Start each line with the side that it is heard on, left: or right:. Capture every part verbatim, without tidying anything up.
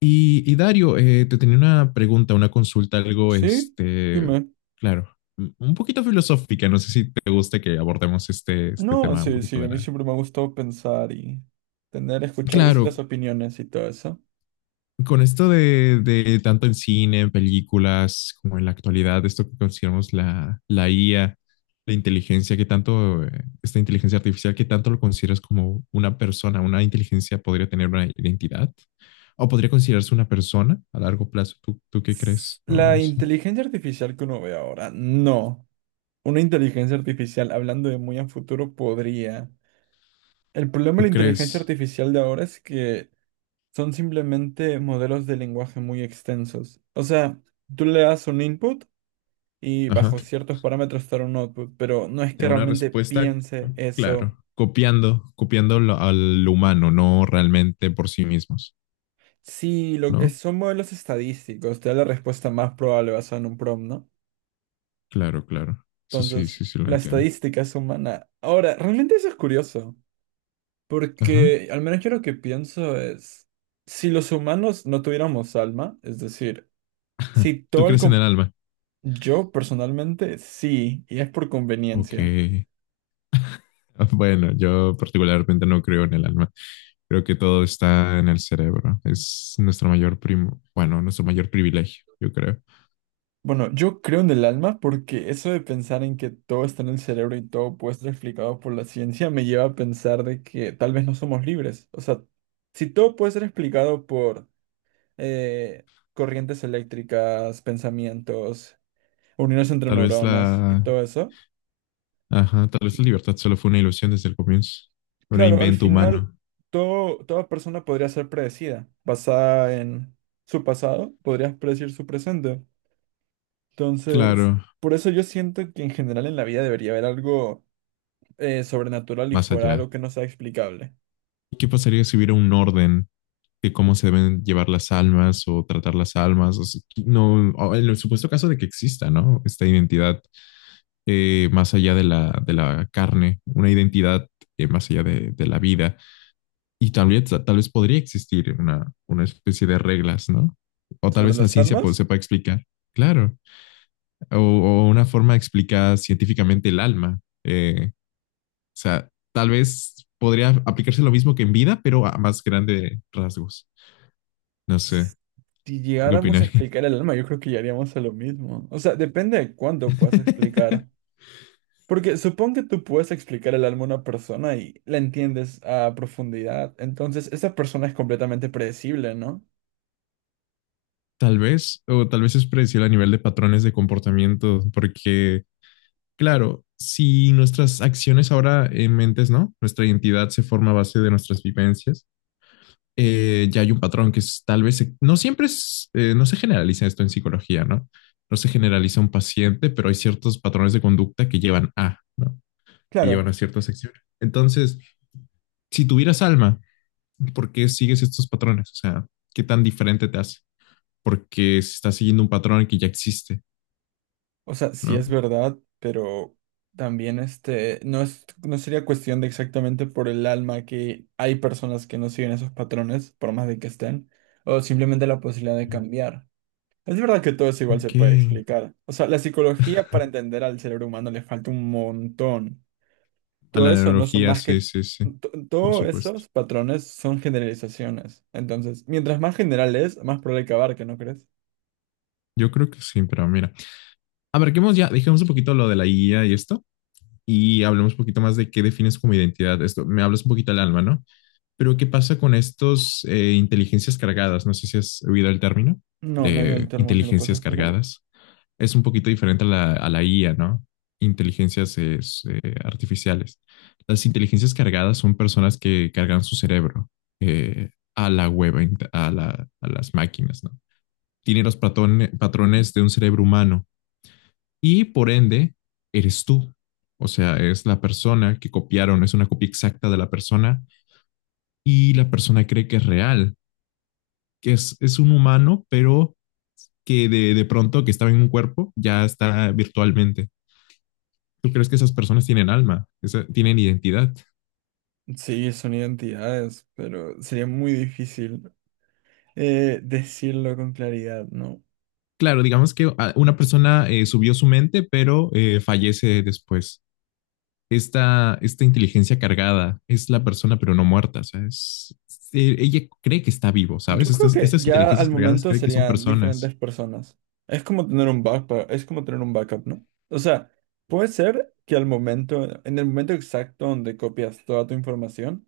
left: Y, y Dario, eh, te tenía una pregunta, una consulta, algo,
right: Sí,
left: este,
right: dime.
left: claro, un poquito filosófica. No sé si te gusta que abordemos este, este
right: No,
left: tema un
right: sí,
left: poquito
right: sí, a
left: de
right: mí
left: la...
right: siempre me ha gustado pensar y tener, escuchar
left: Claro,
right: distintas opiniones y todo eso.
left: con esto de, de tanto en cine, en películas, como en la actualidad, esto que consideramos la, la I A, la inteligencia, que tanto, eh, esta inteligencia artificial, ¿qué tanto lo consideras como una persona, una inteligencia podría tener una identidad? ¿O podría considerarse una persona a largo plazo? ¿Tú, tú qué
right: S-
left: crees? No,
right: La
left: no sé.
right: inteligencia artificial que uno ve ahora, no. Una inteligencia artificial, hablando de muy a futuro, podría. El problema de la
left: ¿Tú
right: inteligencia
left: crees?
right: artificial de ahora es que son simplemente modelos de lenguaje muy extensos. O sea, tú le das un input y
left: Ajá.
right: bajo ciertos parámetros te da un output, pero no es
left: Ya
right: que
left: una
right: realmente
left: respuesta,
right: piense eso.
left: claro, copiando, copiando lo- al humano, no realmente por sí mismos,
right: Sí, lo, es-
left: ¿no?
right: son modelos estadísticos, te da la respuesta más probable basada en un prom, ¿no?
left: Claro, claro. Eso sí,
right: Entonces,
left: sí, sí lo
right: la
left: entiendo.
right: estadística es humana. Ahora, realmente eso es curioso,
left: Ajá.
right: porque al menos yo lo que pienso es, si los humanos no tuviéramos alma, es decir, si
left: ¿Tú
right: todo el...
left: crees en el
right: com-
left: alma?
right: Yo personalmente sí, y es por
left: Ok.
right: conveniencia.
left: Ah, bueno, yo particularmente no creo en el alma. Creo que todo está en el cerebro. Es nuestro mayor primo, bueno, nuestro mayor privilegio, yo creo.
right: Bueno, yo creo en el alma porque eso de pensar en que todo está en el cerebro y todo puede estar explicado por la ciencia me lleva a pensar de que tal vez no somos libres. O sea, si todo puede ser explicado por eh, corrientes eléctricas, pensamientos, uniones entre
left: Tal vez
right: neuronas y
left: la,
right: todo eso,
left: ajá, tal vez la libertad solo fue una ilusión desde el comienzo, un
right: claro, al
left: invento
right: final
left: humano.
right: todo, toda persona podría ser predecida, basada en su pasado, podrías predecir su presente. Entonces,
left: Claro,
right: por eso yo siento que en general en la vida debería haber algo eh, sobrenatural y
left: más
right: fuera
left: allá.
right: algo que no sea explicable.
left: ¿Qué pasaría si hubiera un orden de cómo se deben llevar las almas o tratar las almas? O sea, qui- no, o en el supuesto caso de que exista, ¿no? Esta identidad eh, más allá de la, de la carne, una identidad eh, más allá de, de la vida. Y tal vez, tal vez podría existir una, una especie de reglas, ¿no? O tal
right: Sobre
left: vez la
right: las
left: ciencia pues,
right: almas,
left: sepa explicar, claro. O, o una forma explicada científicamente el alma. Eh, o sea, tal vez podría aplicarse lo mismo que en vida, pero a más grandes rasgos. No sé,
right: si
left: ¿tú qué
right: llegáramos a
left: opinas?
right: explicar el alma, yo creo que ya haríamos a lo mismo. O sea, depende de cuánto puedas explicar. Porque supón que tú puedes explicar el alma a una persona y la entiendes a profundidad. Entonces, esa persona es completamente predecible, ¿no?
left: Tal vez, o tal vez es predecible a nivel de patrones de comportamiento, porque, claro, si nuestras acciones ahora en mentes, ¿no? Nuestra identidad se forma a base de nuestras vivencias. Eh, ya hay un patrón que es- tal vez, se- no siempre es, eh, no se generaliza esto en psicología, ¿no? No se generaliza un paciente, pero hay ciertos patrones de conducta que llevan a, ¿no? Que llevan
right: Claro.
left: a ciertas acciones. Entonces, si tuvieras alma, ¿por qué sigues estos patrones? O sea, ¿qué tan diferente te hace? Porque se está siguiendo un patrón que ya existe,
right: O sea, sí
left: ¿no?
right: es verdad, pero también este, no es, no sería cuestión de exactamente por el alma que hay personas que no siguen esos patrones, por más de que estén, o simplemente la posibilidad de cambiar. Es verdad que todo eso igual se
left: Ok.
right: puede explicar. O sea, la psicología para entender al cerebro humano le falta un montón.
left: A
right: Todo
left: la
right: eso no son
left: neurología,
right: más
left: sí,
right: que...
left: sí, sí,
right: to-
left: por
right: Todo
left: supuesto.
right: esos patrones son generalizaciones. Entonces, mientras más general es, más probable que abarque, ¿no crees?
left: Yo creo que sí, pero mira. Abarquemos ya, dejemos un poquito lo de la guía y esto, y hablemos un poquito más de qué defines como identidad. Esto me hablas un poquito al alma, ¿no? Pero ¿qué pasa con estos eh, inteligencias cargadas? No sé si has oído el término
right: No, no veo el
left: de
right: termo, ¿si lo puedes
left: inteligencias
right: explicar?
left: cargadas. Es un poquito diferente a la, a la I A, ¿no? Inteligencias eh, eh, artificiales. Las inteligencias cargadas son personas que cargan su cerebro eh, a la web, a, la, a las máquinas, ¿no? Tiene los patrone- patrones de un cerebro humano y por ende eres tú. O sea, es la persona que copiaron, es una copia exacta de la persona y la persona cree que es real, que es, es un humano, pero que de, de pronto que estaba en un cuerpo ya está virtualmente. ¿Tú crees que esas personas tienen alma, esa, tienen identidad?
right: Sí, son identidades, pero sería muy difícil eh, decirlo con claridad, ¿no?
left: Claro, digamos que ah, una persona eh, subió su mente, pero eh, fallece después. Esta, esta inteligencia cargada es la persona, pero no muerta. O sea, es, eh, ella cree que está vivo, ¿sabes?
right: Yo creo
left: Estas,
right: que
left: estas
right: ya al
left: inteligencias cargadas
right: momento
left: creen que son
right: serían diferentes
left: personas.
right: personas. Es como tener un backup, es como tener un backup, ¿no? O sea, puede ser que al momento, en el momento exacto donde copias toda tu información,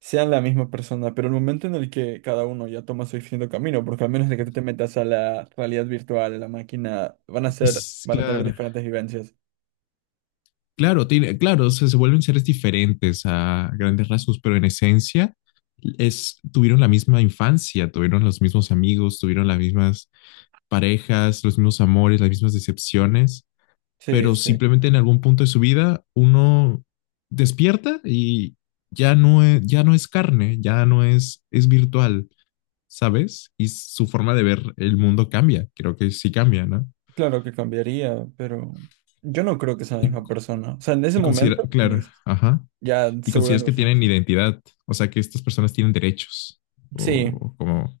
right: sean la misma persona, pero el momento en el que cada uno ya toma su distinto camino, porque al menos de que tú te metas a la realidad virtual, a la máquina, van a ser,
left: Es
right: van a tener
left: claro.
right: diferentes vivencias.
left: Claro, tiene, claro, se, se vuelven seres diferentes a grandes rasgos, pero en esencia es, tuvieron la misma infancia, tuvieron los mismos amigos, tuvieron las mismas parejas, los mismos amores, las mismas decepciones,
right: Sí,
left: pero
right: sí.
left: simplemente en algún punto de su vida uno despierta y ya no es, ya no es carne, ya no es, es virtual, ¿sabes? Y su forma de ver el mundo cambia, creo que sí cambia, ¿no?
right: Claro que cambiaría, pero yo no creo que sea la
left: Y,
right: misma persona. O sea, en ese
left: y considera,
right: momento, como
left: claro,
right: dices,
left: ajá.
right: ya
left: ¿Y
right: se vuelven
left: consideras que
right: personas.
left: tienen identidad? O sea, que estas personas tienen derechos.
right: Sí,
left: O como,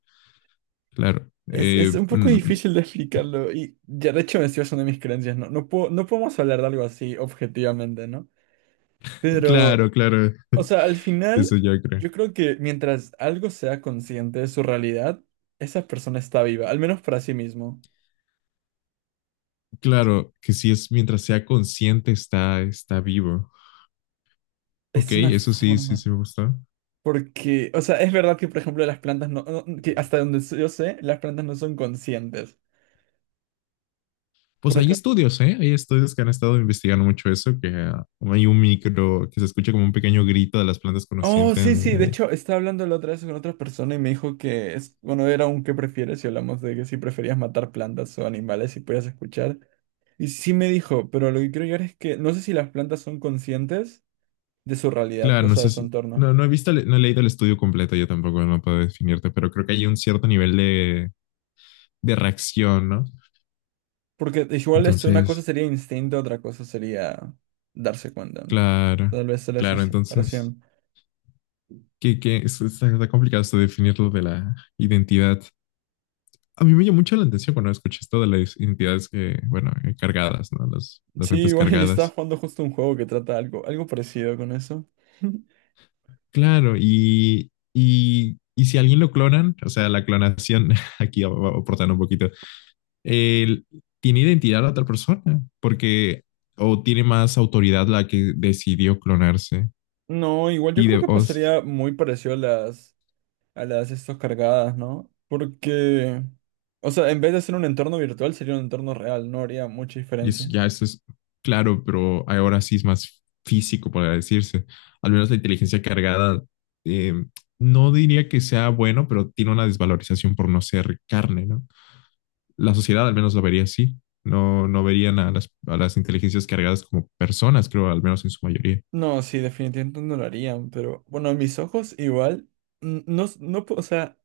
left: claro,
right: Es, es
left: eh,
right: un poco
left: mm,
right: difícil de explicarlo y ya de hecho eso es una de mis creencias, ¿no? No puedo, no podemos hablar de algo así objetivamente, ¿no? Pero,
left: claro, claro,
right: o sea, al
left: eso
right: final
left: yo creo.
right: yo creo que mientras algo sea consciente de su realidad, esa persona está viva, al menos para sí mismo.
left: Claro, que si es mientras sea consciente está, está vivo. Ok,
right: Es una
left: eso sí, sí,
right: forma,
left: sí me gustó.
right: porque, o sea, es verdad que, por ejemplo, las plantas no, no- que hasta donde yo sé, las plantas no son conscientes.
left: Pues hay estudios, ¿eh? Hay estudios que han estado investigando mucho eso, que ah, hay un micro, que se escucha como un pequeño grito de las plantas
right: Oh,
left: conscientes.
right: sí, sí, de
left: De-
right: hecho estaba hablando la otra vez con otra persona y me dijo que, es, bueno, era un qué prefieres y hablamos de que si preferías matar plantas o animales y podías escuchar. Y sí me dijo, pero lo que quiero llegar es que no sé si las plantas son conscientes de su realidad,
left: Claro,
right: o
left: no
right: sea, de
left: sé,
right: su
left: si-
right: entorno.
left: no, no he visto, el- no he leído el estudio completo, yo tampoco no puedo definirte, pero creo que hay un cierto nivel de de reacción, ¿no?
right: Porque igual este, una cosa
left: Entonces,
right: sería instinto, otra cosa sería darse cuenta, ¿no?
left: claro,
right: Tal vez era esa
left: claro, entonces,
right: separación.
left: que, que es- está, está complicado esto de definir lo de la identidad. A mí me llamó mucho la atención cuando escuché esto de las identidades que, bueno, eh, cargadas, ¿no? Las, las mentes
right: Sí, bueno, yo estaba
left: cargadas.
right: jugando justo un juego que trata algo, algo parecido con eso.
left: Claro, y, y, y si alguien lo clonan, o sea, la clonación, aquí a- a- aportando un poquito, el- tiene identidad la otra persona, porque o tiene más autoridad la que decidió clonarse.
right: No, igual yo
left: Y de,
right: creo que
left: o-
right: pasaría muy parecido a las... a las estas cargadas, ¿no? Porque, o sea, en vez de ser un entorno virtual, sería un entorno real, no haría mucha
left: Y eso
right: diferencia.
left: ya, eso es claro, pero ahora sí es más físico, para decirse. Al menos la inteligencia cargada, eh, no diría que sea bueno, pero tiene una desvalorización por no ser carne, ¿no? La sociedad al menos lo vería así. No, no verían a las, a las inteligencias cargadas como personas, creo, al menos en su mayoría.
right: No, sí, definitivamente no lo harían, pero bueno, a mis ojos igual, n- no, s- no, po- o sea,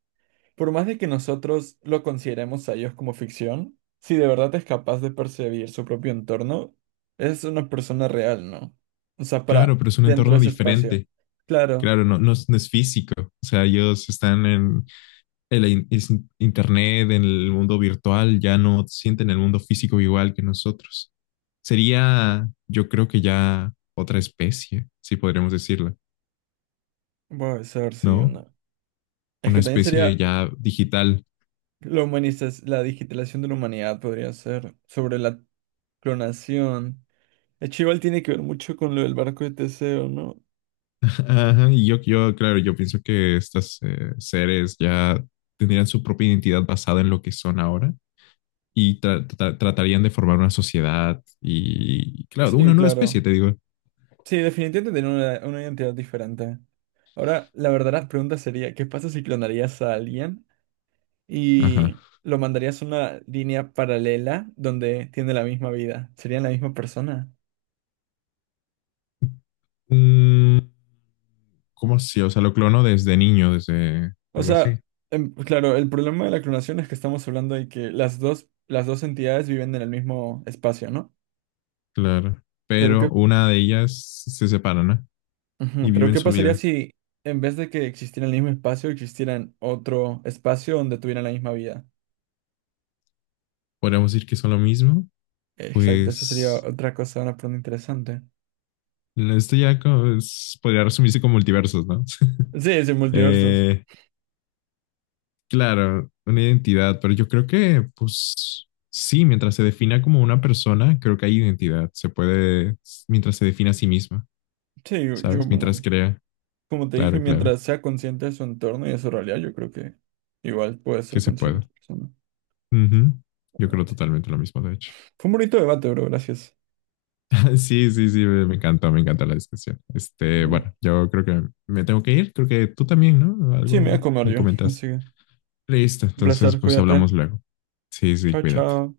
right: por más de que nosotros lo consideremos a ellos como ficción, si de verdad es capaz de percibir su propio entorno, es una persona real, ¿no? O sea,
left: Claro,
right: para
left: pero es un
right: dentro
left: entorno
right: de ese espacio.
left: diferente.
right: Claro,
left: Claro, no, no, es, no es físico. O sea, ellos están en el in- es in- internet, en el mundo virtual, ya no sienten el mundo físico igual que nosotros. Sería, yo creo que ya otra especie, si podríamos decirlo,
right: puede ser, sí,
left: ¿no?
right: una. Es
left: Una
right: que también
left: especie
right: sería
left: ya digital.
right: la humanización, la digitalización de la humanidad podría ser sobre la clonación. El chival tiene que ver mucho con lo del barco de Teseo, ¿no?
left: Ajá, Y yo, yo, claro, yo pienso que estos eh, seres ya tendrían su propia identidad basada en lo que son ahora y tra- tra- tratarían de formar una sociedad y, claro, una
right: Sí,
left: nueva especie,
right: claro.
left: te digo.
right: Sí, definitivamente tener una, una identidad diferente. Ahora, la verdadera pregunta sería, ¿qué pasa si clonarías a alguien
left: Ajá.
right: y lo mandarías a una línea paralela donde tiene la misma vida? ¿Serían la misma persona?
left: Mm, ¿cómo así? O sea, lo clono desde niño, desde
right: O
left: algo
right: sea,
left: así.
right: em, claro, el problema de la clonación es que estamos hablando de que las dos, las dos entidades viven en el mismo espacio, ¿no?
left: Claro.
right: Pero
left: Pero
right: ¿qué
left: una de ellas se separa, ¿no? Y
right: Ujú. Pero
left: viven
right: ¿qué
left: su
right: pasaría
left: vida.
right: si en vez de que existiera el mismo espacio, existieran otro espacio donde tuvieran la misma vida?
left: Podríamos decir que son lo mismo.
right: Exacto, esa sería
left: Pues
right: otra cosa, una pregunta interesante.
left: esto ya como es- podría resumirse como multiversos, ¿no?
right: Sí, es sí, multiversos.
left: Eh, claro, una identidad, pero yo creo que, pues sí, mientras se defina como una persona, creo que hay identidad. Se puede, mientras se define a sí misma,
right: Sí, yo, yo,
left: ¿sabes? Mientras
right: bueno,
left: crea.
right: como te dije,
left: Claro, claro,
right: mientras sea consciente de su entorno y de su realidad, yo creo que igual puede
left: que
right: ser
left: se puede.
right: consciente. Persona,
left: Ujú. Yo creo
right: realmente.
left: totalmente lo mismo, de hecho.
right: Fue un bonito debate, bro, gracias.
left: Sí, sí, sí, me me encantó, me encanta la discusión. Este, bueno,
right: Bueno,
left: yo creo que me tengo que ir, creo que tú también, ¿no?
right: sí, me voy
left: Algo
right: a comer
left: me
right: yo, así
left: comentas.
right: que
left: Listo,
right: un
left: entonces
right: placer,
left: pues
right: cuídate.
left: hablamos luego. Sí, sí,
right: Chao,
left: cuídate.
right: chao.